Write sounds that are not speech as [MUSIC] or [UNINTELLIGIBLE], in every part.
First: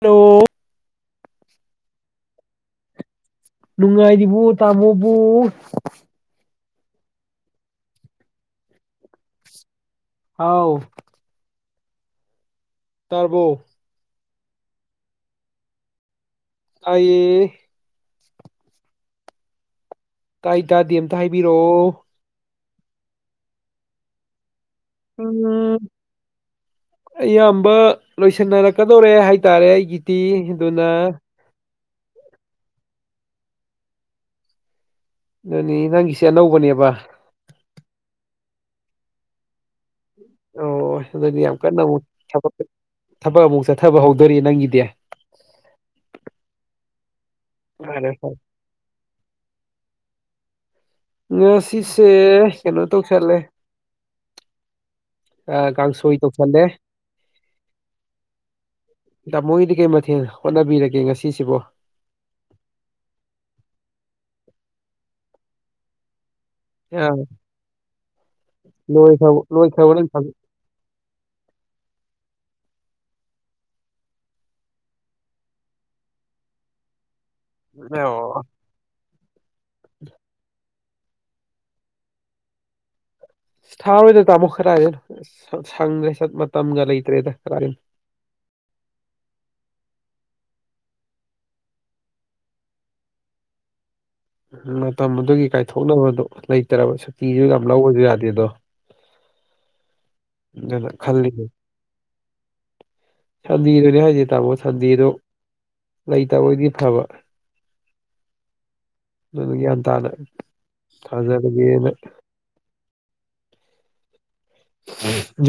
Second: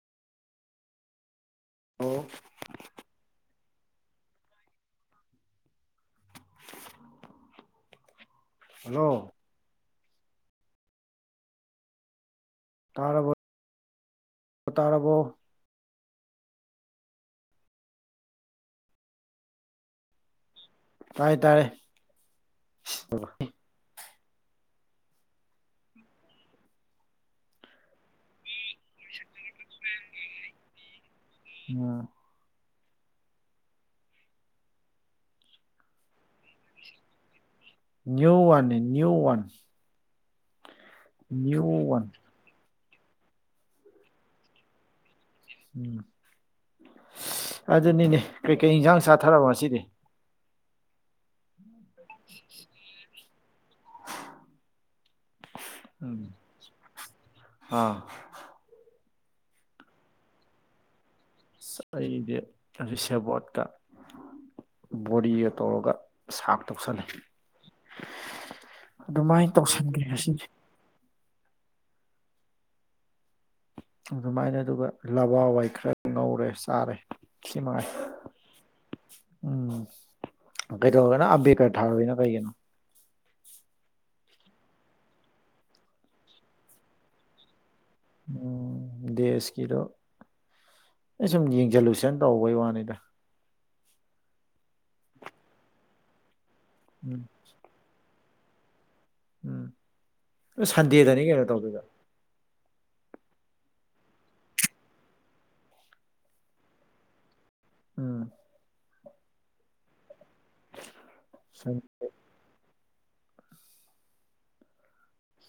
ꯍꯥꯜꯂꯣ꯫ ꯑꯣ꯫ ꯅꯨꯡꯉꯥꯏꯔꯤꯕ ꯇꯥꯃꯣꯕꯨ꯫ ꯍꯜꯂꯣ꯫ ꯍꯥꯎ꯫ ꯇꯥꯔꯕꯣ ꯇꯔꯕꯣ꯫ ꯇꯥꯔꯕꯣ꯫ ꯑꯩꯌꯦ꯫ ꯇꯥꯏꯇꯥꯗꯦ ꯑꯝꯇ ꯍꯥꯏꯕꯤꯔꯛꯑꯣ꯫ ꯑꯣ [UNINTELLIGIBLE] ꯎꯝ ꯑꯩ ꯏꯌꯝꯕ꯫ ꯂꯣꯏꯁꯤꯟꯅꯔꯛꯀꯗꯧꯔꯦ ꯍꯥꯏꯇꯥꯔꯦ ꯑꯩꯒꯤꯗꯤ ꯑꯗꯨꯅ꯫ ꯎꯝ꯫ ꯑꯗꯨꯅꯤ ꯅꯪꯒꯤꯁꯦ ꯑꯅꯧꯕꯅꯦꯕ꯫ ꯅꯤꯌꯨ ꯋꯥꯟꯅꯦ ꯅꯤꯌꯨ ꯋꯥꯟ꯫ ꯑꯣ ꯑꯗꯨꯗꯤ ꯌꯥꯝ ꯅ꯭ꯌꯨ ꯀꯟꯅ ꯑꯃꯨꯛ ꯋꯥꯟ ꯊꯕꯛ ꯑꯃꯨꯛ ꯆꯠꯊꯕ ꯍꯧꯗꯣꯔꯤ ꯅꯪꯒꯤꯗꯤ꯫ ꯎꯝ ꯐꯔꯦ ꯑꯗꯨꯅꯤꯅꯦ ꯐꯔꯦ ꯀꯩꯀꯩ ꯏꯟꯁꯥꯡ ꯆꯥꯊꯔꯕ ꯉꯁꯤꯗꯤ꯫ ꯉ ꯁꯤꯁꯦ ꯀꯩꯅꯣ ꯇꯧꯁꯦꯜꯂꯦ꯫ ꯑ ꯀꯥꯡꯁꯣꯏ ꯎꯝ ꯇꯧꯁꯤꯜꯂꯦ꯫ ꯑꯥ ꯇꯥꯃꯣꯒꯤꯗꯤ ꯀꯩ ꯃꯊꯦꯜ ꯍꯣꯠꯅꯕꯤꯔꯒꯦ ꯉꯁꯤꯁꯤꯕꯨ꯫ ꯑꯁ ꯑꯩꯗꯤ ꯁꯦꯕꯣꯠꯀ ꯕꯣꯔꯤꯒ ꯇꯧꯔꯒ ꯁꯥꯞ꯫ ꯇꯧꯁꯜꯂꯦ꯫ ꯂꯣꯢ ꯈꯔ ꯑꯗꯨꯃꯥꯏꯅ ꯂꯣꯏ ꯈꯔꯕ ꯇꯧꯁꯟꯈ꯭ꯔꯦ ꯅꯪ ꯊꯕ꯫ ꯉꯁꯤꯗꯤ ꯑꯗꯨꯃꯥꯏꯅ ꯑꯗꯨꯒ ꯂꯕꯥꯋꯥꯏ ꯈꯔ ꯉꯧꯔꯦ ꯆꯥꯔꯦ꯫ ꯁꯤ ꯃꯉꯥꯏ ꯌꯥ [UNINTELLIGIBLE] ꯎꯝ ꯀꯩꯗꯧꯔꯒꯅ ꯑꯕꯦꯔꯀꯔ ꯊꯥꯔꯣꯏꯅ ꯀꯩꯒꯤꯅꯣ꯫ ꯊꯥꯔꯣꯏꯗ ꯇꯥꯃꯣ ꯈꯔꯗꯩꯅꯣ ꯁꯪꯗ꯭ꯔꯦ ꯁ ꯃꯇꯝꯒ ꯂꯩꯇ꯭ꯔꯦꯗ ꯀꯗꯩꯗꯩꯅꯣ꯫ ꯎꯝ ꯗꯦꯁꯀꯤꯗꯣ ꯑꯩ ꯁꯨꯝ ꯌꯦꯡꯁꯜꯂꯨꯁꯟ ꯇꯧꯕꯩ ꯋꯥꯅꯤꯗ꯫ ꯎ ꯃꯇꯝ ꯑꯗꯨꯒꯤ ꯀꯥꯏꯊꯣꯛꯅꯕꯗꯣ ꯂꯩꯇ꯭ꯔꯕ ꯎꯝ ꯁꯛꯇꯤꯁꯨ ꯌꯥꯝ ꯂꯧꯕꯁꯨ ꯌꯥꯗꯦ ꯗꯣ꯫ ꯎꯝ꯫ ꯑꯗꯨꯗꯣ ꯁꯟꯗꯦꯗꯅꯤ ꯀꯩꯅꯣ ꯈꯜꯂꯤꯕ꯫ ꯇꯧꯗꯣꯏꯗꯣ ꯁꯟꯗꯦꯗꯨꯅꯦ ꯍꯥꯏꯁꯦ ꯇꯥꯃꯣ ꯁꯟꯗꯦꯗꯣ ꯂꯩꯇꯕꯣꯏꯗꯤ ꯐꯕ꯫ ꯎꯝ꯫ ꯑꯗꯨꯅ ꯒ꯭ꯌꯥꯟ ꯇꯥꯅ ꯁꯟ- ꯊꯥꯖꯔꯒꯦꯅ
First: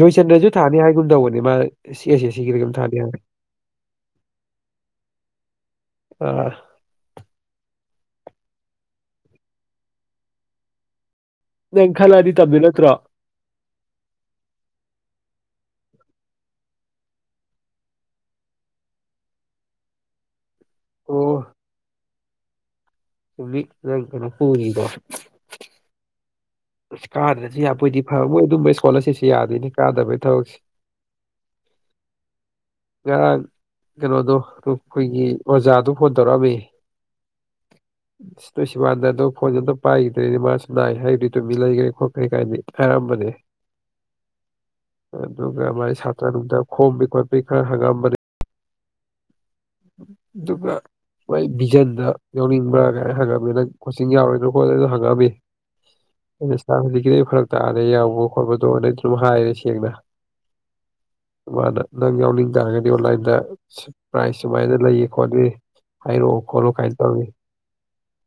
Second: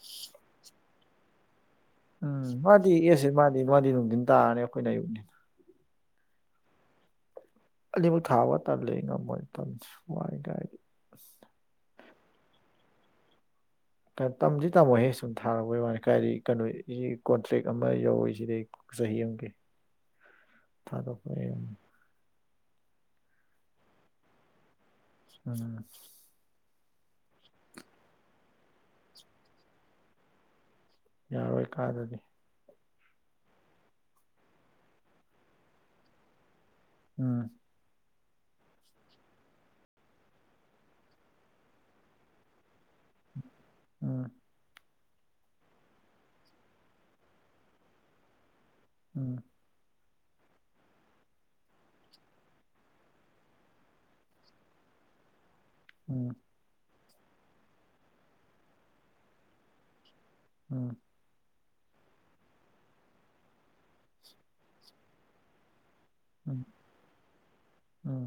ꯖꯣꯏꯆꯟꯗ꯭ꯔꯁꯨ ꯊꯥꯅꯤ ꯍꯥꯏꯒꯨꯝ ꯇꯧꯕꯅꯦ ꯃꯥ ꯁꯤ ꯑꯦꯁ ꯑꯦꯁ ꯎꯝ ꯁꯤꯒꯤꯗ ꯀꯩꯅꯣꯝ ꯃꯥꯗꯤ ꯊꯥꯅꯤ ꯍꯥꯏ ꯑꯦꯁꯦ ꯃꯥꯗꯤ ꯃꯥꯗꯤ ꯅꯨꯡꯊꯤꯟ ꯇꯥꯔꯅꯤ ꯑꯩꯈꯣꯏꯅ ꯑꯌꯨꯛꯅꯤ ꯑ ꯑꯂꯤꯃꯛ ꯊꯥꯕ ꯇꯜꯂꯤ ꯉꯝꯃꯣꯏ ꯃꯇꯝ ꯋꯥꯏ ꯀꯥꯏꯗꯩꯩ ꯅꯪ ꯈꯜꯂꯗꯤ ꯇꯝꯗꯣꯏ ꯅꯠꯇ꯭ꯔꯣ ꯇꯝꯗꯤ ꯇꯝꯃꯣꯏꯍꯦ ꯁꯨꯝ ꯊꯥꯔꯨꯕꯩ ꯋꯥꯅꯤ ꯀꯥꯏꯗꯤ ꯀꯩꯅꯣ ꯀꯣꯟꯇ꯭ꯔꯦꯛ ꯑꯃ ꯌꯧꯔꯤꯁꯤꯗꯤ ꯆꯍꯤ ꯑꯃꯒꯤ [INAUDIBLE] ꯊꯥ [UNINTELLIGIBLE] [UNINTELLIGIBLE] [UNINTELLIGIBLE] [UNINTELLIGIBLE] ꯍꯣꯉꯤ ꯗꯣ ꯎꯃ ꯑꯁ ꯀꯥꯗ꯭ꯔꯗꯤ ꯌꯥꯕꯣꯏꯗꯤ ꯐꯕ ꯃꯣꯏ ꯑꯗꯨꯝꯕ ꯏꯁꯀꯣꯂꯔꯁꯤꯞꯁꯤ ꯌꯥꯗꯣꯏꯅꯤ ꯀꯥꯗꯕꯒꯤ ꯊꯕꯛꯁꯦ ꯌꯥꯔꯣꯏ ꯀꯥꯗꯗꯤ ꯉꯔꯥꯡ ꯀꯩꯅꯣꯗꯣ ꯑꯩꯈꯣꯏꯒꯤ ꯑꯣꯖꯥꯗꯣ ꯐꯣꯟ ꯇꯧꯔꯛꯑꯃꯤ ꯎꯝ ꯅꯣꯏ ꯁꯤꯋꯥꯥꯟꯗꯗꯣ ꯐꯣꯟꯁꯨ ꯑꯝꯇ ꯄꯥꯏꯈꯤꯗ꯭ꯔꯦꯅꯦ ꯃꯥꯁꯨ ꯅꯥꯏ ꯍꯥꯏꯔꯤ ꯇꯨꯃꯤꯟ ꯂꯩꯒ꯭ꯔꯦ ꯈꯣꯠꯈ꯭ꯔꯦ ꯀꯥꯏꯅꯗꯤ ꯍꯥꯏꯔꯝꯕꯅꯦ ꯎꯝ ꯑꯗꯨꯒꯥ ꯃꯥꯏ ꯁꯇ꯭ꯔꯥ ꯅꯣꯡꯗꯥ ꯈꯣꯝꯕꯤ ꯈꯣꯠꯄꯤ ꯈꯥꯔ ꯍꯪꯉꯛꯑꯃꯕꯅꯦ ꯎꯝ ꯗꯨꯒꯥ ꯃꯣꯏ ꯚꯖꯟꯗ ꯌꯥꯎꯅꯤꯡꯕ꯭ꯔꯥ ꯀꯥꯏꯅ ꯍꯪꯉꯝꯃꯤ ꯅꯪ ꯀꯣꯆꯤꯡ ꯌꯥꯎꯔꯣꯏꯅ ꯈꯣꯠꯂꯗꯣ ꯍꯪꯉꯝꯃꯤ ꯎꯝ ꯑ ꯁꯥꯔ ꯍꯧꯖꯤꯛꯀꯤꯗꯤ ꯐꯔꯛ ꯇꯥꯔꯦ ꯌꯥꯎꯕ ꯈꯣꯠꯄꯗꯣꯅ ꯑꯗꯨꯝ ꯍꯥꯏꯔꯦ ꯁꯦꯡꯅ ꯎꯝ ꯃꯥꯅ ꯅꯪ ꯌꯥꯎꯅꯤꯡ ꯇꯥꯔꯒꯗꯤ ꯑꯣꯟꯂꯥꯏꯟꯗ ꯄ꯭ꯔꯥꯏꯁ ꯁꯨꯃꯥꯏꯅ ꯂꯩꯌꯦ ꯈꯣꯠꯂꯤ ꯍꯥꯏꯔꯣꯛ ꯎꯝ ꯈꯣꯠꯂꯣ ꯀꯥꯏꯅꯥ ꯇꯧꯔꯝꯃꯤ ꯎꯝ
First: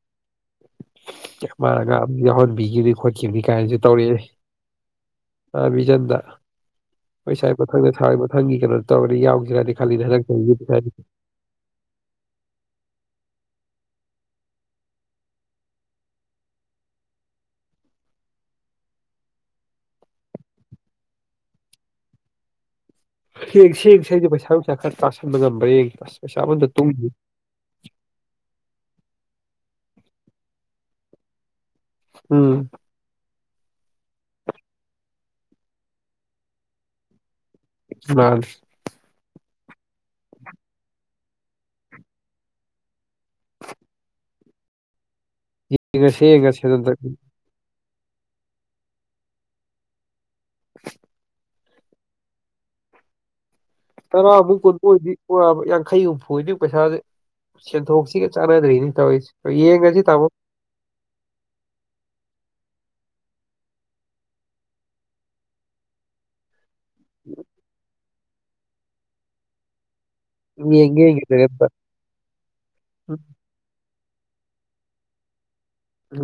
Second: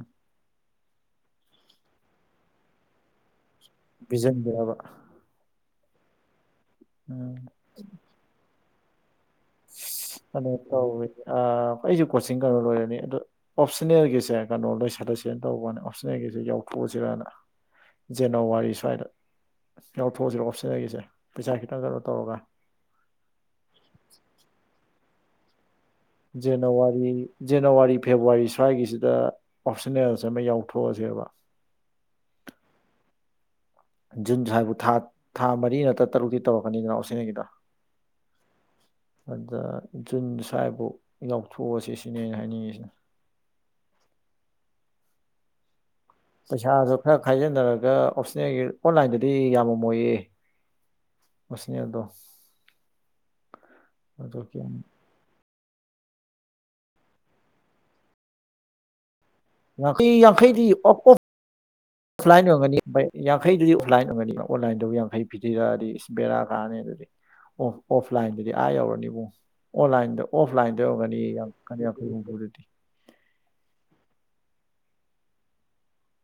ꯃꯥꯅ ꯑꯉꯥꯡ ꯌꯥꯎꯍꯟꯕꯤꯈꯤꯕꯅꯤ ꯈꯣꯠꯈꯤꯕꯅꯤ ꯀꯥꯏꯅꯁꯨ ꯇꯧꯔꯛꯑꯦ ꯄꯤꯖꯟꯕꯤꯔꯕ ꯑ ꯕꯤꯖꯟꯗ ꯎꯝ ꯑꯈꯣꯏꯁꯥꯏ ꯃꯊꯪꯗ ꯊꯔꯗꯤ ꯃꯊꯪꯒꯤ ꯀꯩꯅꯣ ꯇꯧꯔꯗꯤ ꯌꯥꯎ [UNINTELLIGIBLE] ꯇꯧꯋꯤ ꯑꯩꯁꯨ ꯀꯣꯆꯤꯡ ꯀꯩꯅꯣ ꯂꯣꯏꯔꯅꯤ ꯑꯗꯨ ꯑꯣꯞꯁꯅꯦꯜꯒꯤꯁꯦ ꯀꯩꯅꯣ ꯂꯣꯏꯁꯜꯂꯁꯦꯅ ꯇꯧꯕꯅꯤ ꯑꯣꯞꯁꯟꯅꯜꯒꯤꯁꯦ ꯌꯥꯎꯊꯣꯛꯑꯥꯁꯤꯔꯥꯅꯥ ꯖꯅꯋꯥꯔꯤ ꯁ꯭ꯋꯥꯏꯗ ꯌꯥꯎꯊꯣꯛꯑꯁꯤꯔ ꯑꯣꯞꯁꯤꯟꯅꯒꯤꯁꯦ ꯄꯩꯁꯥ ꯈꯤꯇꯪ ꯀꯩꯅꯣ ꯇꯧꯔꯒ ꯌꯦꯡꯁꯤ ꯌꯦꯡꯁꯤ ꯑꯩꯗꯤ ꯄꯩꯁꯥ ꯅꯨꯡꯁꯥ ꯈꯔ ꯇꯥꯁꯟꯕ ꯉꯝꯕ꯭ꯔꯥ ꯌꯦꯡꯒꯦ ꯄꯩꯁꯥ ꯑꯃꯇ ꯖꯦꯅꯋꯥꯔꯤ ꯇꯨꯡꯗꯦ ꯖꯅꯋꯥꯔꯤ ꯐꯦꯕꯋꯥꯔꯤ ꯁ꯭ꯋꯥꯏꯒꯤꯁꯤꯗ ꯑꯣꯞꯁꯟꯅꯜꯁ ꯑꯃ ꯌꯥꯎꯊꯣꯛꯑꯁꯦꯕ ꯎꯝ ꯖꯨꯟ ꯁꯨꯋꯥꯏꯕꯣ ꯊꯥ ꯊꯥ ꯃꯔꯤ ꯅꯠꯇ꯭ꯔ ꯇꯔꯨꯛꯇꯤ ꯇꯧꯔꯛꯀꯅꯤꯗꯅ ꯑꯣꯄꯁꯅꯦꯜꯒꯤꯗꯣ ꯃꯥꯅꯤ ꯑꯗꯥ ꯖꯨꯟ ꯁ꯭ꯋꯥꯏꯐꯥꯎ ꯌꯥꯎꯊꯣꯛꯑꯁꯤ ꯁꯤꯅꯦ ꯑꯩꯅꯥ ꯍꯥꯏꯅꯤꯡꯉꯤꯁꯤꯅ ꯌꯦꯡꯉꯁꯦ ꯌꯦꯡꯉꯁꯦ ꯄꯩꯁꯥꯁꯨ ꯑꯗꯨꯝꯇꯪ ꯈꯔ ꯈꯥꯏꯖꯤꯟꯅꯔꯒ ꯑꯣꯞꯁꯟꯅꯜꯒꯤ ꯑꯣꯟꯂꯥꯏꯟꯗꯗꯤ ꯌꯥꯝꯃꯃꯣꯏꯌꯦ [INAUDIBLE] ꯑꯣꯞꯁ꯭ꯅꯦꯜꯗꯣ ꯇꯔꯥ ꯑꯃꯨꯛ ꯀꯨꯟꯃꯨꯛ ꯑꯣꯏꯗꯤ ꯀꯣꯛ ꯌꯥꯕꯥ ꯌꯥꯡꯈꯩ ꯍꯨꯝꯐꯨ ꯑꯣꯏꯔꯗꯤ ꯄꯩꯁꯥꯁꯦ ꯁꯦꯟꯊꯣꯛꯁꯤꯒ ꯆꯥꯟꯅꯗ꯭ꯔꯤꯅꯦ ꯇꯧꯔꯤꯁꯦ ꯌꯦꯡꯉꯁꯤ ꯌꯥꯡꯈꯩ ꯇꯥꯃꯣ ꯌꯥꯡꯈꯩꯗꯤ ꯑꯣꯄ ꯑꯣ [INAUDIBLE] ꯑꯣꯐꯂꯥꯏꯟ ꯑꯣꯏꯒꯅꯤ ꯌꯥꯡꯈꯩꯗꯨꯗꯤ ꯑꯣꯐꯂꯥꯏꯟ ꯑꯣꯏꯒꯅꯤ ꯑꯣꯐꯂꯥꯏꯟꯗꯕꯨ ꯌꯥꯡꯈꯩ ꯄꯤꯊꯔꯛꯑꯗꯤ ꯏꯁ ꯕꯦꯔꯥ ꯀꯥꯔꯅꯤ ꯑꯗꯨꯗꯤ ꯑꯣ ꯑꯣꯐꯂꯥꯏꯟꯗꯗꯤ ꯑꯥ ꯌꯧꯔꯅꯤꯕꯣ ꯑꯣꯟꯂꯥꯏꯟꯗ ꯑꯣꯐꯂꯥꯏꯟꯗ ꯌꯦꯡꯒꯦ ꯑꯣꯏꯔꯝꯒꯅꯤ ꯌꯦꯡꯒꯦ ꯑꯝꯇ ꯌꯥꯡꯈꯩ ꯍꯨꯝꯐꯨꯗꯨꯗꯤ [UNINTELLIGIBLE]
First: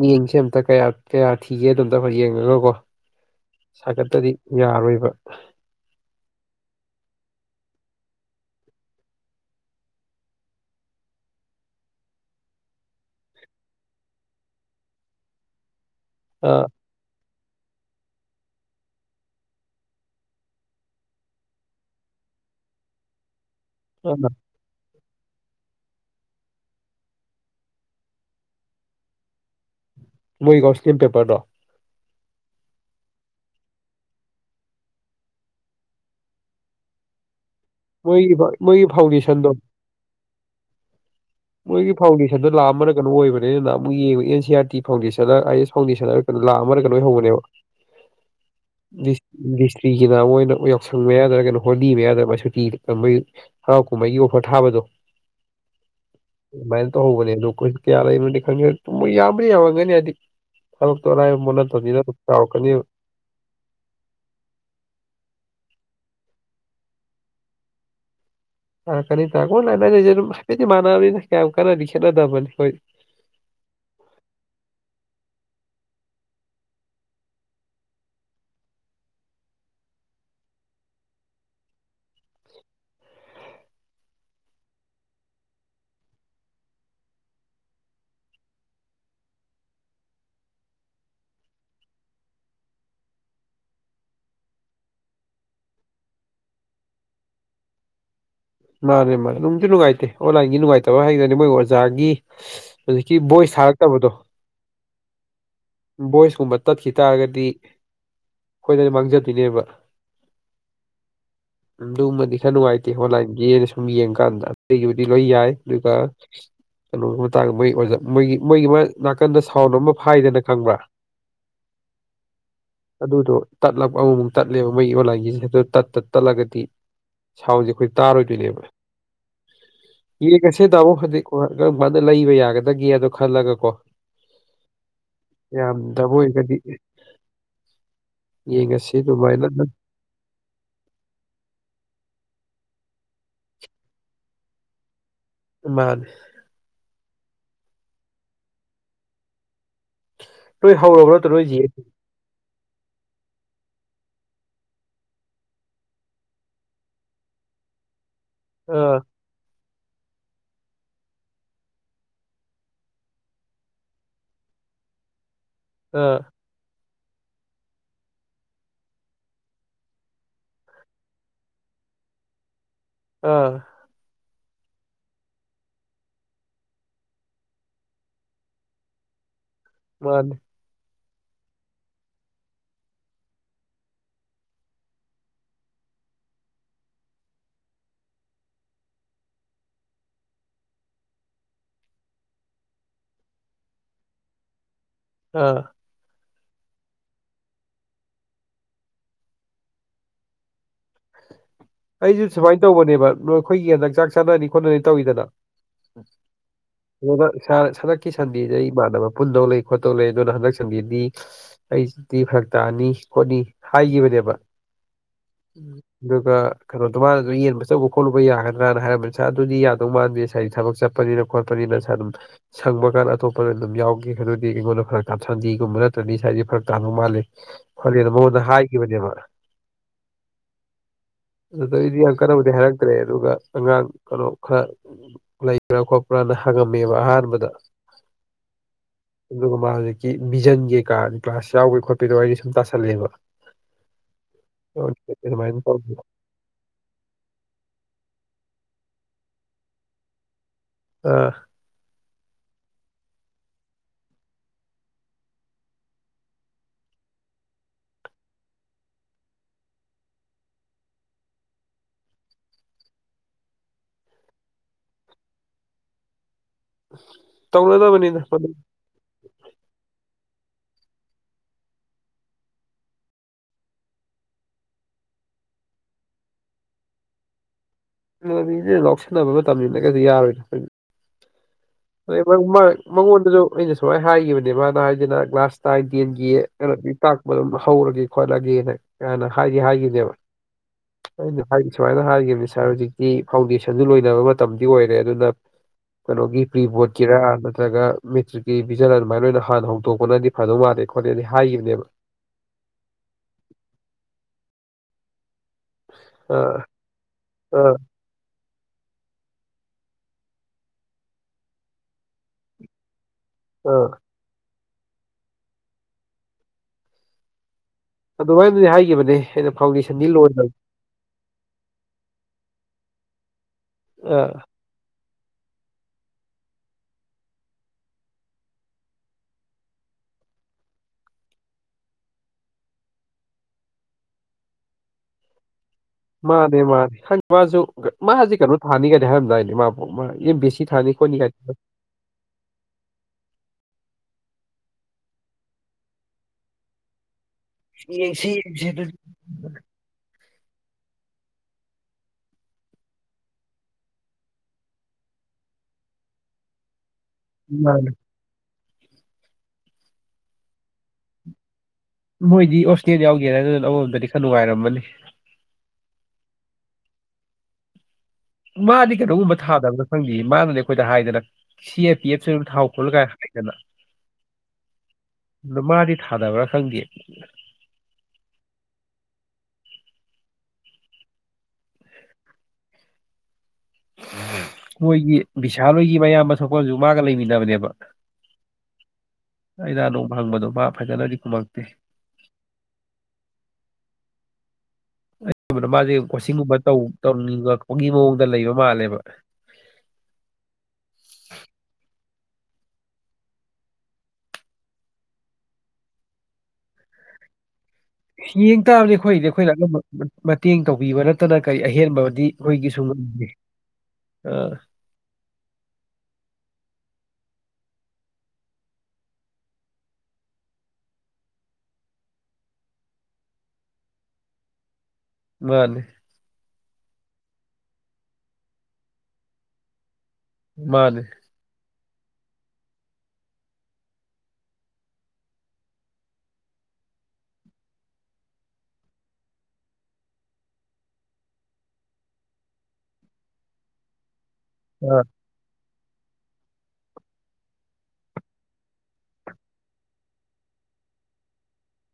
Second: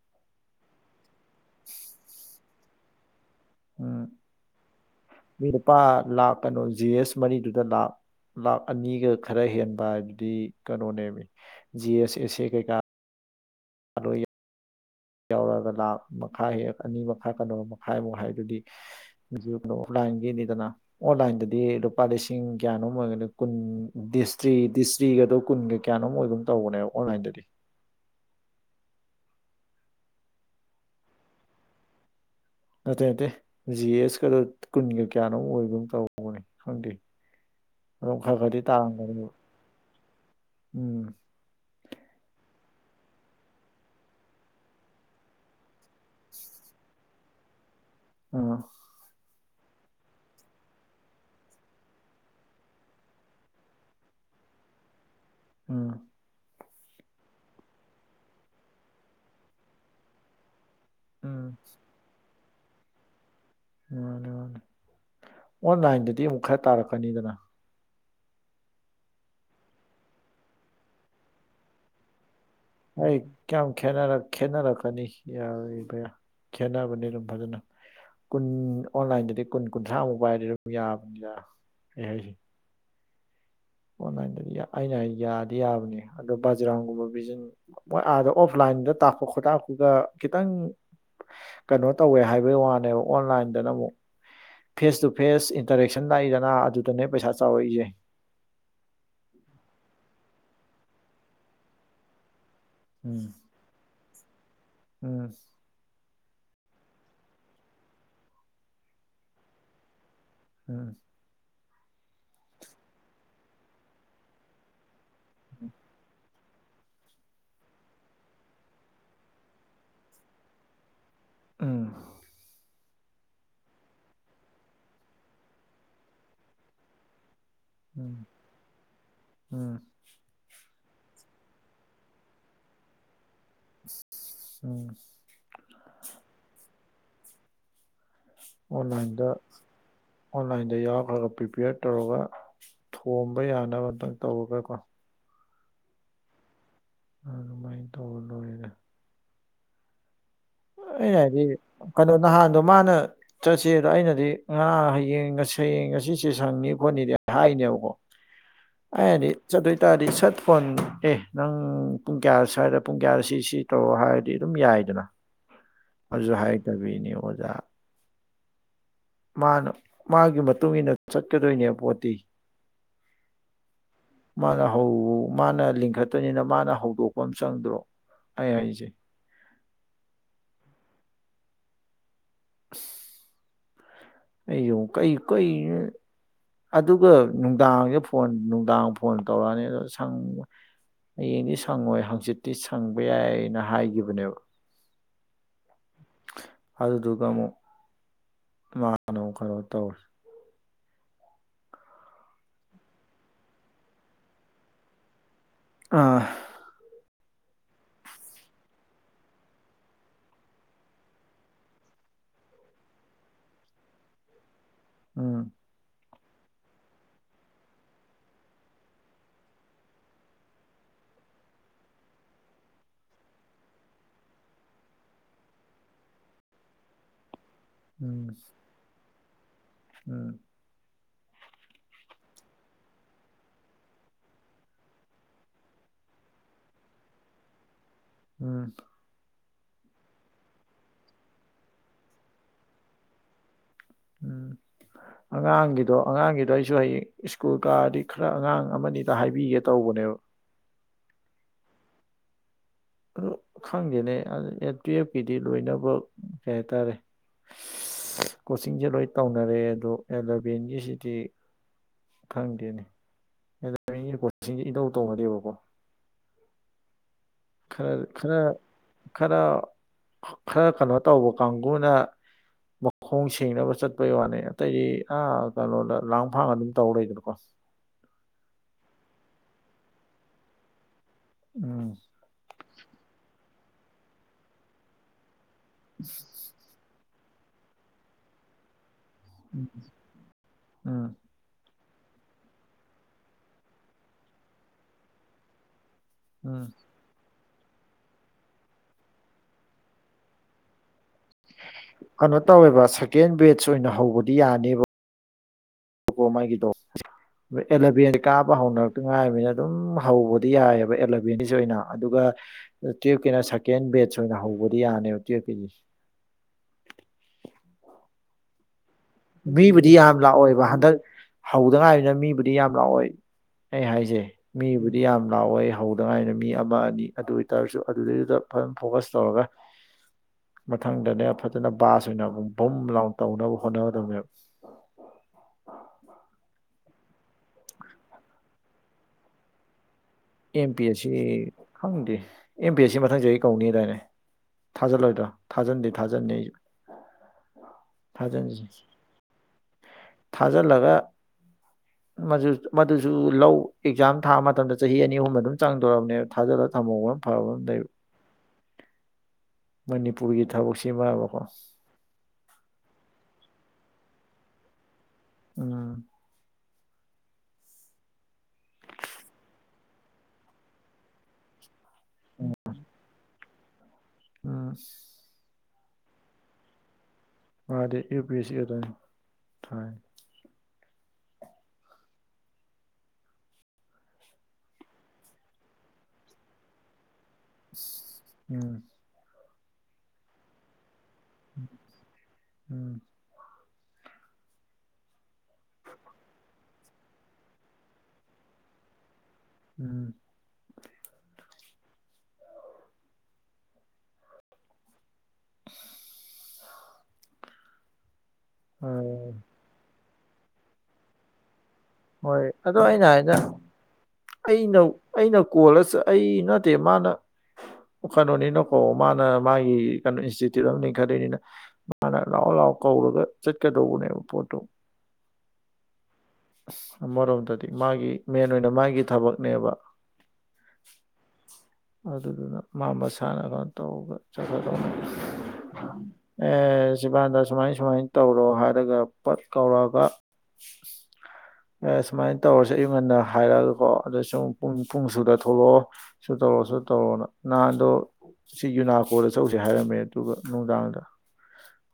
ꯌꯦꯡꯁꯦ ꯑꯝꯇ ꯀꯌꯥ ꯀꯌꯥ ꯊꯤꯒꯦꯗꯣ ꯑꯝꯇ ꯑꯩꯈꯣꯏ ꯌꯦꯡꯉꯒ ꯀꯣ ꯎꯝ ꯁꯥꯀꯠꯇꯗꯤ ꯌꯥꯔꯣꯏꯕ ꯃꯤ ꯂꯨꯄꯥ ꯂꯥꯛ ꯀꯩꯅꯣ ꯖꯤ ꯑꯦꯁ ꯃꯔꯤꯗꯨꯗ ꯂꯥ ꯂꯥꯛ ꯑꯅꯤꯒ ꯈꯔ ꯍꯦꯟꯕ ꯍꯥꯏꯗꯨꯗꯤ ꯀꯩꯅꯣꯅꯦꯃꯤ ꯖꯤ ꯑꯦꯁ ꯑꯦꯁ ꯑꯦ ꯀꯩꯀꯥ ꯌꯥꯎꯔꯒ ꯂꯥꯈ ꯃꯈꯥ ꯑ ꯍꯦꯛ ꯑꯅꯤ ꯃꯈꯥ ꯀꯩꯅꯣ ꯃꯈꯥꯏꯃꯨꯛ ꯍꯥꯏꯗꯨꯗꯤ ꯑꯣꯐꯂꯥꯏꯟꯒꯤꯅꯤꯗꯅ ꯑꯣꯟꯂꯥꯏꯟꯗꯗꯤ ꯂꯨꯄꯥ ꯂꯤꯁꯤꯡ ꯀꯌꯥꯅꯣꯝ ꯑꯣꯏꯒꯅꯤ ꯀꯨꯟ ꯗꯤꯁꯇ꯭ꯔꯤ ꯗꯤꯁꯇ꯭ꯔꯤꯒꯗꯣ ꯀꯨꯟꯒ ꯀꯌꯥꯅꯣꯛ ꯑꯗꯨꯝ ꯇꯧꯕꯅꯦꯕ ꯑꯣꯟꯂꯥꯏꯟꯗꯗꯤ ꯃꯣꯏꯒꯣ ꯁ꯭ꯝ ꯄꯦꯄꯔꯗꯣ ꯅꯇꯩꯦ ꯅꯠꯇꯦ ꯖꯤ ꯑꯦꯁꯀꯗ ꯀꯨꯟꯒ ꯀꯌꯥꯅꯣ ꯑꯣꯏꯕ ꯑꯃ ꯇꯧꯧꯕꯅꯤ ꯈꯪꯗꯦ ꯑꯝ ꯈꯔ ꯃꯣꯏꯒꯤ ꯈꯔꯗꯤ ꯃꯣꯏꯒꯤ ꯇꯥꯔꯝꯒꯅꯤ ꯐꯥꯎꯟꯗꯦꯁꯟꯗꯣ ꯎꯝ ꯃꯣꯏꯒꯤ ꯐꯥꯎꯟꯗꯦꯁꯟꯗꯣ ꯂꯥꯛꯑꯃꯅ ꯀꯩꯅꯣ ꯑꯣꯏꯕꯅꯤꯅ ꯑꯃꯨꯛ ꯌꯦꯡꯉꯕ ꯑꯦꯟ ꯁꯤ ꯑꯥꯔ ꯇꯤ ꯐꯥꯎꯟꯗꯦꯁꯟꯗ ꯑꯥꯏ ꯑꯦꯁ ꯍꯧꯅꯤ ꯁꯥꯟꯅꯔꯀꯗꯣ ꯂꯥꯛ ꯑꯃꯒ ꯂꯣꯏ ꯍꯧꯕꯅꯦꯕ ꯑꯣ ꯗꯤꯁꯇ꯭ꯔꯤꯛꯀꯤꯅ ꯃꯣꯏꯅ ꯌꯥꯎꯁꯪꯕ ꯌꯥꯗ꯭ꯔꯒ ꯀꯩꯅꯣ ꯍꯣꯂꯤ ꯃ ꯌꯥꯗ꯭ꯔ ꯁꯨꯇꯤꯣꯏ ꯍꯥꯎ ꯀꯨꯝꯍꯩꯒꯤ ꯑꯣꯐꯔ ꯊꯥꯕꯗꯣ ꯎꯝ ꯃꯥꯏꯅꯦ ꯍꯒ ꯅ ꯂꯣꯁꯤ ꯇꯌꯥꯔꯥꯡꯒꯦꯣꯏ ꯌꯥꯝꯕ ꯌꯥꯋꯥꯒꯦ ꯅ ꯑꯗꯤꯛ ꯈꯜꯛ ꯇꯥꯏ ꯎꯝ ꯃꯣꯟꯅ ꯅꯤꯗꯥꯎꯛꯀꯅꯤ ꯃꯥꯅꯤ ꯃꯥꯅꯤ ꯑꯣꯟꯂꯥꯏꯟꯗꯗꯤ ꯑꯃꯨꯛ ꯈꯔ ꯇꯥꯔꯛꯀꯅꯤꯗꯅ ꯂꯥꯛꯀꯅꯤ ꯇꯥꯛꯀꯣ ꯂꯥꯏꯅꯈꯔꯤꯁꯦ ꯑꯗꯨꯝ ꯍꯥꯏꯐꯦꯗꯤ ꯃꯥꯟꯅꯕꯅꯤꯅ ꯀꯌꯥꯝ ꯀꯥꯟꯅꯗꯤ ꯈꯦꯠꯅꯗꯕꯅꯤ ꯍꯣꯏ ꯑꯩ ꯀꯌꯥꯝ ꯈꯦꯠꯅꯔꯛꯀꯅꯤ ꯌꯥꯕ ꯈꯦꯠꯅꯕꯅꯤ ꯑꯗꯨꯝ ꯐꯖꯅ ꯀꯨꯟ ꯑꯣꯟꯂꯥꯏꯟꯗꯗꯤ ꯀꯨꯟ ꯀꯨꯟꯊ꯭ꯔꯥꯃꯨꯛ ꯄꯥꯏꯗ ꯑꯗꯨꯝ ꯌꯥꯕꯅꯤ ꯑꯩ ꯍꯥꯏꯁꯦ ꯑꯣꯟꯂꯥꯏꯟꯗꯗꯤ ꯑꯩꯅ ꯌꯥꯗꯤ ꯌꯥꯕꯅꯦ ꯑꯗꯣ ꯕꯖꯔꯥꯒꯨꯝꯕ ꯕꯤꯤꯖꯤꯟ ꯃꯣꯏ ꯑꯥꯗ ꯑꯣꯐꯂꯥꯏꯟꯗ ꯇꯥꯛꯄ ꯈꯣꯇꯥꯛꯄꯒ ꯈꯤꯇꯪ ꯀꯩꯅꯣ ꯇꯧꯋꯦ ꯍꯥꯏꯕꯩ ꯋꯥꯅꯦꯕ ꯑꯣꯟꯂꯥꯏꯟꯗꯅ ꯑꯃꯨꯛ ꯐꯦꯁ ꯇꯨ ꯐꯦꯁ ꯏꯟꯇꯔꯦꯛꯁꯟ ꯂꯥꯛꯏꯗꯅ ꯑꯗꯨꯗꯅꯦ ꯄꯩꯁꯥ ꯆꯥꯎꯔꯛꯏꯁꯦ ꯃꯥꯅꯦ ꯃꯥꯅꯦ ꯅꯨꯡꯗꯤ ꯅꯨꯡꯉꯥꯏꯇꯦ ꯑꯣꯟꯂꯥꯏꯟꯒꯤ ꯅꯨꯡꯉꯥꯏꯇꯕ ꯍꯥꯏꯗꯅꯤ ꯃꯣꯏ ꯑꯣꯖꯥꯒꯤ ꯍꯧꯖꯤꯛꯀꯤ ꯎꯝ ꯕꯣꯏꯁ ꯊꯥꯔꯛꯇꯕꯗꯣ ꯎꯝ ꯚꯣꯏꯁꯀꯨꯝꯕ ꯇꯠꯈꯤ ꯇꯥꯔꯒꯗꯤ ꯑꯩꯈꯣꯏꯗꯗꯤ ꯃꯥꯡꯖꯗꯣꯏꯅꯦꯕ ꯎꯝ ꯑꯗꯨꯒꯨꯝꯃꯗꯤ ꯈꯔ ꯅꯨꯡꯉꯥꯏꯇꯦ ꯑꯣꯟꯂꯥꯏꯟꯒꯤ ꯑꯩꯅ ꯁꯨꯝ ꯌꯦꯡꯀꯥꯟꯗ ꯒꯤꯕꯨꯗꯤ ꯂꯣꯏ ꯌꯥꯏ ꯑꯗꯨꯒ ꯀꯩꯅꯣꯒꯤ ꯃꯇꯥꯡꯗ ꯃꯣꯏ ꯑꯣꯖꯥ ꯃꯣꯏꯒꯤ ꯃꯣꯏꯒꯤ ꯃ ꯅꯥꯀꯟꯗ ꯁꯥꯎꯟ ꯑꯃ ꯐꯥꯏꯗꯅ ꯈꯪꯕ꯭ꯔꯥ ꯎꯝ ꯑꯗꯨꯗꯣ ꯇꯠꯂꯕ ꯑꯃꯃꯨꯛ ꯇꯠꯂꯦꯕ ꯃꯩ ꯑꯣꯟꯂꯥꯏꯟꯒꯤ ꯑꯗꯨ ꯇꯠ ꯇꯠ ꯇꯠꯂꯒꯗꯤ ꯁꯥꯎꯁꯦ ꯑꯩꯈꯣꯏ ꯎꯝ ꯇꯥꯔꯣꯏꯗꯣꯏꯅꯦꯕ ꯎꯝ ꯌꯦꯡꯉꯁꯦ ꯇꯥꯃꯣ ꯍꯧꯖꯤꯛ ꯀꯔꯝ ꯀꯅ ꯂꯩꯕ ꯌꯥꯒꯗꯒꯦꯗꯣ ꯈꯜꯂꯒ ꯀꯣ ꯎꯝ ꯌꯥꯝꯗꯕ ꯑꯣꯏꯔꯒꯗꯤ ꯌꯦꯡꯉꯁꯤ ꯑꯣꯟꯂꯥꯏꯟꯗ ꯑꯗꯨꯃꯥꯏꯅ ꯑꯣꯟꯂꯥꯏꯟꯗ ꯌꯥꯎꯈ꯭ꯔꯒ ꯄ꯭ꯔꯤꯄꯦꯌꯔ ꯇꯧꯔꯒ ꯊꯣꯝꯕ ꯌꯥꯅꯕ ꯑꯝꯇꯪ ꯇꯧꯔꯒꯀꯣ ꯃꯥꯅꯦ ꯑꯗꯨꯃꯥꯏꯅ ꯇꯧꯔꯗꯣꯏꯔꯦꯗ ꯅꯣꯏ ꯍꯧꯔꯕ ꯑꯩꯅ ꯅꯠꯇ꯭ꯔꯣ ꯍꯥꯏꯗꯤ ꯅꯣꯏꯁꯦ ꯀꯩꯅꯣ ꯅꯍꯥꯟꯗꯣ ꯃꯥꯅ ꯆꯠꯁꯦꯗ ꯑꯩꯅꯗꯤ ꯉꯥ ꯍꯌꯦꯡ ꯉ ꯁꯌꯦꯡ ꯉꯁꯤꯁꯦ ꯁꯪꯅꯤ ꯈꯣꯠꯅꯤꯗꯤ ꯍꯥꯏꯅꯦꯕꯀꯣ ꯑꯥ ꯑꯗꯤ ꯆꯠ ꯇꫭꯏ ꯇꯥꯥꯔꯗꯤ ꯁꯠ ꯐꯣꯟ ꯑꯦ ꯅꯪ ꯄꯨꯡ ꯀꯌꯥ ꯁ꯭ꯋꯥꯏꯗ ꯄꯨꯡ ꯀꯌꯥꯁꯤ ꯁꯤ ꯇꯧ ꯍꯥꯏꯔꯗꯤ ꯑꯗꯨꯝ ꯌꯥꯏꯗꯅ ꯑꯥ ꯑꯗꯨꯁꯨ ꯍꯥꯏꯗꯕꯤꯅꯤ ꯑꯣꯖꯥ ꯃꯥꯅ ꯃꯥꯒꯤ ꯃꯇꯨꯡ ꯏꯟꯅ ꯆꯠꯀꯗꯣꯏꯅꯦ ꯄꯣꯠꯇꯤ ꯑꯥ ꯃꯥꯅ ꯍꯧ ꯃꯥꯅ ꯂꯤꯡꯈꯠꯇꫭꯏꯅꯤꯅ ꯃꯥꯅ ꯍꯧꯗꯣꯛꯄ ꯑꯃ ꯆꯪꯗ꯭ꯔꯣ ꯑꯩ ꯍꯥꯏꯁꯦ ꯃꯥꯅꯤ ꯑꯁ ꯑꯩꯑꯣ ꯀꯩ ꯀꯩꯅꫭ ꯑꯗꯨꯒ ꯅꯨꯡꯗꯥꯡꯗ ꯐꯣꯟ ꯅꯨꯡꯗꯥꯡ ꯐꯣꯟ ꯇꯧꯔꯛꯑꯅꯤ ꯑꯗꯣ ꯁꯪ ꯍꯌꯦꯡꯗꯤ ꯁꯪꯉꯣꯏ ꯍꯤꯡꯆꯤꯠꯇꯤ ꯁꯪꯕ ꯌꯥꯏꯅ ꯍꯥꯏꯈꯤꯕꯅꯦꯕ ꯑꯥ ꯑꯗꯨꯗꯨꯒꯥ ꯑꯃꯨꯛ ꯃꯥꯅꯣ ꯈꯩꯅꯣ ꯇꯧꯒꯔꯦ ꯑꯩꯁꯨ ꯁꯨꯃꯥꯏꯅ ꯇꯧꯕꯅꯦꯕ ꯅꯣꯏ ꯑꯩꯈꯣꯏꯒꯤ ꯍꯟꯗꯛ ꯆꯥꯛ ꯆꯥꯅꯅꯤ ꯈꯣꯠꯅꯅꯤ ꯇꯧꯋꯤꯗꯅ ꯑꯥ ꯑꯗꯨꯅ ꯁꯥꯔ ꯍꯟꯗꯛꯀꯤ ꯁꯟꯗꯦꯗꯤ ꯑꯩ ꯏꯃꯥꯟꯅꯕ ꯄꯨꯟꯗꯧ ꯂꯩ ꯈꯣꯠꯇꯧ ꯂꯩ ꯑꯗꯨꯅ ꯍꯟꯗꯛ ꯁꯟꯗꯦꯗꯤ ꯑꯩꯁꯤꯗꯤ ꯐꯔꯛ ꯇꯥꯅꯤ ꯈꯣꯠꯅꯤ ꯍꯥꯏꯈꯤꯕꯅꯦꯕ ꯑꯥ ꯑꯗꯨꯒ ꯀꯩꯅꯣꯗꯣ ꯃꯥꯅ ꯑꯗꯨ ꯌꯦꯟꯕ ꯆꯧꯕ ꯈꯣꯠꯂꯨꯕ ꯌꯥꯒꯗ꯭ꯔꯥꯅ ꯍꯥꯏꯔꯝꯕꯅꯤ ꯁꯔ ꯑꯗꯨꯗꯤ ꯌꯥꯗꯧ ꯃꯥꯟꯗꯦ ꯁꯔꯒꯤ ꯊꯕꯛ ꯆꯠꯄ ꯄꯅꯤꯅ ꯈꯣꯠꯄꯅꯤꯅ ꯁꯔ ꯑꯗꯨ ꯁꯪꯕ ꯀꯥꯟꯗ ꯑꯇꯣꯞꯄꯗ ꯑꯗꯨꯝ ꯌꯥꯎꯒꯦ ꯑꯗꯨꯗꯤ ꯑꯩꯉꯣꯟꯗ ꯐꯔꯛ ꯇꯥꯞ ꯁꯪꯗꯦꯒꯨꯝꯕ ꯅꯠꯇ꯭ꯔꯅꯤ ꯁꯔ ꯑꯩꯖꯦ ꯐꯔꯛ ꯇꯥꯗꯧ ꯃꯥꯜꯂꯤ ꯈꫭꯠꯂꯦꯅ ꯃꯉꯣꯟꯗ ꯍꯥꯏꯀꯤꯈꯤꯕꯅꯦꯕ ꯑꯥ ꯑꯗꯩꯗꯤ ꯌꯥꯝ ꯀꯥꯟꯅꯕꯨꯗꯤ ꯍꯥꯏꯔꯛꯇ꯭ꯔꯦ ꯑꯗꯨꯒ ꯑꯉꯥꯡ ꯀꯩꯅꯣ ꯈꯔ ꯂꯩꯕ꯭ꯔꯥ ꯈꯣꯠꯄ꯭ꯔꯥꯅ ꯍꯪꯉꯝꯃꯦꯕ ꯑꯍꯥꯟꯕꯗ ꯎꯝ ꯑꯗꯨꯒ ꯃꯥ ꯍꯧꯖꯤꯛꯀꯤ ꯚꯤꯖꯟ ꯀꯩꯀꯥ ꯀ꯭ꯂꯥꯁ ꯌꯥꯎꯕꯒꯤ ꯈꯣꯠꯄꯩꯗꯣ ꯑꯩꯗꯤ ꯁꯨꯝ ꯇꯥꯁꯜꯂꯦꯕ ꯎꯝ ꯑꯗꯨꯃꯥꯏꯅ ꯇꯧ ꯑꯉꯥꯡꯒꯤꯗꯣ ꯑꯉꯥꯡꯒꯤꯗꯣ ꯑꯩ ꯑꯩꯁꯨ ꯍꯌꯦꯡ ꯏꯁ꯭ꯀꯨꯜ ꯀꯥꯔꯗꯤ ꯈꯔ ꯑꯉꯥꯡ ꯑꯃꯅꯤꯗ ꯍꯥꯏꯕꯤꯒꯦ ꯇꯧꯕꯅꯦꯕ ꯑꯥ ꯑꯗꯨ ꯈꯪꯗꯦꯅꯦ ꯑꯦꯠ ꯇꯨꯌꯦꯞꯀꯤꯗꯤ ꯂꯣꯏꯅꯃꯛ ꯀꯩ ꯍꯥꯏꯇꯥꯔꯦ ꯀꯣꯆꯤꯡꯁꯦ ꯂꯣꯏ ꯇꯧꯅꯔꯦ ꯑꯗꯣ ꯑꯦꯂꯚꯦꯟꯒꯤꯁꯤꯗꯤ ꯈꯪꯗꯦꯅꯦ ꯑꯗꯨ ꯑꯂꯕꯦꯟꯒꯤ ꯀꯣꯆꯤꯡꯁꯦ ꯏꯇꯧ ꯇꯧꯅꯗꯦꯕꯀꯣ ꯎ [UNINTELLIGIBLE] ꯈꯔ ꯈꯔ ꯈꯔ ꯈꯔ ꯀꯩꯅꯣ ꯇꯧꯕ ꯀꯥꯡꯕꯨꯅ ꯃꯈꯣꯡ ꯁꯦꯡꯅꯕ ꯆꯠꯄꯩ ꯋꯥꯅꯤ ꯑꯇꯩꯗꯤ ꯑ ꯀꯩꯅꯣꯗ ꯂꯥꯡꯐꯥꯡ ꯑꯗꯨꯝ ꯇꯧꯂꯩꯗꯅꯀꯣ ꯃꯤꯁꯤꯅ ꯂꯧꯁꯤꯟꯅꯕ ꯑꯃ ꯇꯝꯃꯤꯟꯅꯂꯒꯗꯤ ꯌꯥꯔꯣꯏꯗ ꯎꯝ ꯑꯩꯈꯣꯏ [UNINTELLIGIBLE] ꯃꯉꯣꯟꯗꯁꯨ ꯑꯩꯅ ꯁꯨꯃꯥꯏꯅ ꯍꯥꯏꯈꯤꯕꯅꯦ ꯃꯥꯅ ꯍꯥꯏꯁꯤꯅ ꯀ꯭ꯂꯥꯁ ꯅꯥꯏꯟ ꯇꯦꯟꯒꯤ ꯈꯔꯗꯤ ꯇꯥꯛꯄ ꯑꯗꯨꯝ ꯍꯧꯔꯒꯦ ꯈꯣꯠꯂꯒꯦꯅ ꯀꯥꯏꯅ ꯍꯥꯏꯗꯤ ꯍꯥꯏꯈꯤꯅꯦꯕ ꯎꯝ ꯑꯩꯅ ꯍꯥꯏꯈꯤ ꯁꯨꯃꯥꯏꯅ ꯍꯥꯏꯈꯤꯕꯅꯦ ꯁꯔ ꯍꯧꯖꯤꯛ ꯀꯤ ꯐꯥꯎꯟꯗꯦꯁꯟꯖꯨ ꯂꯣꯏꯅꯕ ꯃꯇꯝꯗꯤ ꯑꯣꯏꯔꯦ ꯑꯗꯨꯅ ꯀꯩꯅꯣꯒꯤ ꯎꯝ ꯄ꯭ꯔꯤꯕꫭꯠ ꯀꯤꯔꯥ ꯅꯠꯇ꯭ꯔꯒ ꯃꯦꯇ꯭ꯔꯤꯛꯀꯤ ꯚꯤꯖꯟ ꯑꯗꯨꯃꯥꯏꯅ ꯑꯣꯏꯅ ꯍꯥꯟꯅ ꯍꯧꯗꯣꯛꯄꯅꯗꯤ ꯐꯗꯧ ꯃꯥꯜꯂꯤ ꯈꯣꯠꯂꯦꯗꯤ ꯍꯥꯏꯈꯤꯕꯅꯦꯕ ꯀꯩꯅꯣ ꯇꯧꯋꯦꯕ ꯁꯦꯀꯦꯟ ꯕꯦꯁ ꯑꯣꯏꯅ ꯍꯧꯕꯗꯤ ꯌꯥꯅꯦꯕ ꯕꫭ ꯑꯥ ꯃꯥꯒꯤꯗꫭ ꯑꯥ ꯑꯂꯕꯦꯟ ꯀꯥꯕ ꯍꯧꯅꯔꯛꯇ ꯉꯥꯏꯅꯤꯅ ꯑꯗꯨꯝ ꯍꯧꯕꯗꯤ ꯌꯥꯏꯌꯦꯕ ꯑꯦꯂꯚꯦꯟꯒꯤꯖꯤ ꯑꯣꯏꯅ ꯑꯗꯨꯒ ꯑꯗꯨ ꯇꯨꯨꯏꯌꯦꯞ ꯀꯤꯅ ꯁꯦꯀꯦꯟ ꯑꯥ ꯕꯦꯠꯁ ꯑꯣꯏꯅ ꯍꯧꯕꯗꯤ ꯌꯥꯅꯦꯕ ꯇꯨꯏꯌꯦꯞ ꯀꯤꯗꯤ ꯑꯗꯨꯃꯥꯏꯅꯗꯤ ꯍꯥꯏꯒꯤꯈꯤꯕꯅꯤ ꯃꯤꯕꯨꯗꯤ ꯌꯥꯝ ꯂꯥꯛꯑꯣꯏꯕ ꯍꯟꯗꯛ ꯍꯧꯗ ꯉꯥꯏꯕꯅꯤꯅ ꯃꯤꯕꯨꯗꯤ ꯌꯥꯝ ꯂꯥꯛꯑꯣꯏ ꯑꯩ ꯍꯥꯏꯖꯦ ꯑꯥ ꯃꯤꯕꯨꯗꯤ ꯌꯥꯝ ꯂꯥꯛꯑꯣꯏ ꯍꯧꯗꯉꯥꯏꯅ ꯃꯤ ꯑꯃ ꯑꯅꯤ ꯑꯗꯨ ꯑꯣꯏꯇꯥꯔꯁꯨ ꯑꯗꯨꯗꯩꯗꯨꯗ ꯐꯖꯅ ꯐꯣꯀꯁ ꯇꯧꯔꯒ꯫ [UNINTELLIGIBLE] ꯃꯊꯪꯗꯅꯦ ꯐꯖꯅ ꯕꯥꯁ ꯑꯣꯏꯅ ꯑꯃꯨꯛ ꯕꯨꯝ ꯂꯥꯎꯟꯅ ꯇꯧꯅꯕ ꯍꯣꯠꯅꯒꯗꯕꯅꯦꯕ꯫ ꯃꯥꯅꯦ ꯃꯥꯅꯦ ꯍꯣꯏ ꯃꯥꯁꯨ ꯃꯥꯁꯤ ꯀꯩꯅꯣ ꯊꯥꯅꯤꯒꯅꯤ ꯍꯥꯏꯔꯝꯗꯥꯏꯅꯦ ꯃꯥꯕꯨ ꯑꯦꯝ ꯄꯤ ꯁꯤ ꯊꯥꯅꯤ ꯈꯣꯠꯅꯤ ꯀꯥꯏꯅ꯫ ꯍꯪꯗꯦ ꯑꯦꯝ ꯕꯤ ꯑꯦꯁ ꯁꯤ ꯃꯊꯪ ꯆꯥꯍꯤ ꯀꯧꯅꯤ ꯗꯥꯏꯅꯦ꯫ ꯊꯥꯖꯜꯂꯣꯏꯗ꯭ꯔꯣ ꯊꯥꯖꯟꯗꯤ ꯊꯥꯖꯟꯅꯤ ꯑꯩꯁꯨ ꯌꯦꯡꯁꯤ ꯌꯦꯡꯁꯤ ꯊꯥꯖꯤꯟꯁꯤ꯫ ꯑꯗꯨꯗꯤ ꯊꯥꯖꯤꯜꯂꯒ꯫ ꯃꯗꯨꯁꯨ ꯃꯗꯨꯁꯨ ꯂꯧ ꯑꯦꯛꯖꯥꯝ ꯊꯥꯕ ꯃꯇꯝꯗ ꯆꯍꯤ ꯑꯅꯤ ꯑꯍꯨꯝ ꯑꯗꯨꯝ ꯆꯥꯡꯗꯣꯔꯑꯔꯕꯅꯦ ꯊꯥꯖꯜꯂꯒ ꯊꯝꯍꯧꯕ ꯐꯕ ꯑꯃ ꯂꯩꯕ꯫ ꯃꯥꯅꯦ ꯃꯅꯤꯄꯨꯔꯒꯤ ꯊꯕꯛꯁꯤ ꯃꯥꯕꯀꯣ꯫ ꯃꯣꯏꯗꯤ ꯑꯣꯐꯁꯅꯦꯜ ꯌꯥꯎꯗꯦꯅ ꯑꯗꯨꯅ ꯑꯅꯔꯣꯝꯗꯗꯤ ꯈꯔ ꯅꯨꯡꯉꯥꯏꯔꯝꯃꯅꯤ꯫ ꯑꯥ꯫ ꯃꯥꯗꯤ ꯀꯩꯅꯣꯒꯨꯝꯕ ꯊꯥꯗꯕꯗ ꯈꯪꯗꯦ ꯃꯥꯅꯅꯦ ꯑꯩꯈꯣꯏꯗ ꯍꯥꯏꯗꯅ ꯁꯤ ꯑꯦ ꯄꯤ ꯑꯦꯐꯁꯨ ꯊꯥꯎ ꯈꯣꯠꯂꯨ ꯀꯥꯏꯅ ꯂꯩꯗꯅ꯫ ꯑꯥ꯫ ꯑꯗꯨ ꯃꯥꯗꯤ ꯊꯥꯗꯕ꯭ꯔꯥ ꯈꯪꯗꯦ꯫ ꯃꯥꯗꯤ ꯌꯨ ꯄꯤ ꯑꯦꯁ ꯁꯤ ꯑꯗꯨꯗꯅꯤ ꯍꯥꯏ꯫ ꯃꯣꯏꯒꯤ ꯕꯤꯁꯥꯂꯣꯏꯒꯤ ꯃꯌꯥꯝꯕ ꯊꯣꯛꯄꯁꯨ ꯃꯥꯒ ꯂꯩꯃꯤꯟꯅꯕꯅꯦꯕ꯫ ꯎꯝ꯫ ꯑꯩꯩꯅ ꯅꯍꯥꯟ ꯅꯣꯡꯃ ꯍꯪꯕꯗꯣ ꯃꯥ ꯐꯖꯅꯗꯤ ꯈꯨꯝꯃꯛꯇꯦ꯫ ꯎꯝ꯫ ꯑꯩꯅ ꯈꯟꯕꯗ ꯃꯥꯁꯦ ꯀꯣꯆꯤꯡꯒꯨꯝꯕ ꯇꯧꯅꯤꯡꯉꯛꯄꯒꯤ ꯃꯑꯣꯡꯗ ꯂꯩꯕ ꯃꯥꯜꯂꯦꯕ꫰꫰ ꯎꯝ꯫ ꯌꯦꯡ ꯇꯥꯕꯅꯤ ꯑꯩꯈꯣꯏꯗꯤ ꯍꯣꯏ ꯑꯩꯈꯣꯏꯅ ꯑꯉꯝꯕ ꯃꯇꯦꯡ ꯇꯧꯕꯤꯕ ꯅꯠꯇꯅ ꯀꯔꯤ ꯑꯍꯦꯟꯕ ꯍꯣꯏ ꯑꯗꯣ ꯑꯩꯅ ꯍꯥꯏꯗ ꯑꯥ ꯑꯩꯅ ꯑꯩꯅ ꯀꯣꯜ ꯑꯁ ꯑꯩ ꯅꯠꯇꯦ ꯃꯥꯅ ꯀꯩꯅꯣꯅꯤꯅꯀꯣ ꯃꯥꯅ ꯃꯥꯒꯤ ꯀꯩꯅꯣ ꯏꯟꯁꯇꯤꯇ꯭ꯌꯨꯠ ꯑꯃ ꯂꯤꯡꯈꯗꯣꯏꯅꯤꯅ ꯃꯥꯅ ꯂꯥꯛꯑꯣ ꯂꯥꯛꯑꯣ ꯀꯧꯔꯒ ꯆꯠꯀꯗꯧꯕꯅꯦꯕ ꯄꯣꯠꯇꯣ꯫ ꯃꯥꯅꯤ꯫ ꯑꯃꯔꯣꯝꯗꯗꯤ ꯃꯥꯒꯤ ꯃꯦꯟ ꯑꯣꯏꯅ ꯃꯥꯒꯤ ꯊꯕꯛꯅꯦꯕ꯫ ꯃꯥꯅꯤ꯫ ꯑꯗꯨꯗꯨꯅ ꯃꯥ ꯃꯁꯥꯟꯅ ꯀꯩꯅꯣ ꯇꯧꯕꯒ ꯆꯠꯀꯗꯧꯅꯤ꯫ ꯑꯦ ꯁꯤꯕꯥꯟꯗ ꯁꯨꯃꯥꯏ ꯁꯨꯃꯥꯏ ꯇꯧꯔꯣ ꯍꯥꯏꯔꯒ ꯄꯠ ꯀꯧꯔꯛꯒ꯫ ꯑꯦ ꯁꯨꯃꯥꯏꯅ ꯇꯧꯔꯁꯦ ꯑꯩꯌꯨꯛ ꯉꯟꯅ ꯍꯥꯏꯔꯛꯑꯒꯀꯣ ꯑꯗ ꯁꯨꯝ꯫ ꯄꯨꯡ ꯑꯥ ꯄꯨꯡ ꯁꯨꯗ ꯊꯣꯛꯂꯛꯑꯣ ꯁꯨ ꯇꯧꯔꯛꯑꯣ ꯁꯨ ꯇꯧꯔꯣꯅ ꯅꯍꯥꯟꯗꯣ ꯁꯤ ꯌꯨꯅꯥꯀꯣꯗ ꯆꯠꯂꯨꯁꯦ ꯍꯥꯏꯔꯝꯃꯦ ꯑꯗꯨꯒ ꯅꯨꯡꯗꯥꯡꯗ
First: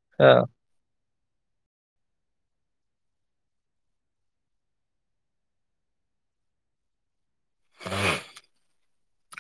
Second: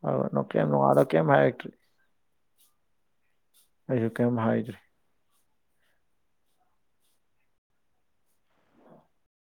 ꯑꯗꯨꯒ ꯑꯥ ꯅꯣꯛꯀꯦꯝ ꯅꯣꯡꯉꯥꯜꯂ ꯀꯩꯝ ꯍꯥꯏꯔꯛꯇꯔꯦ꯫ ꯑꯩꯁꯨ ꯀꯩꯝ ꯍꯥꯏꯗ꯭ꯔꯦ꯫ [UNINTELLIGIBLE]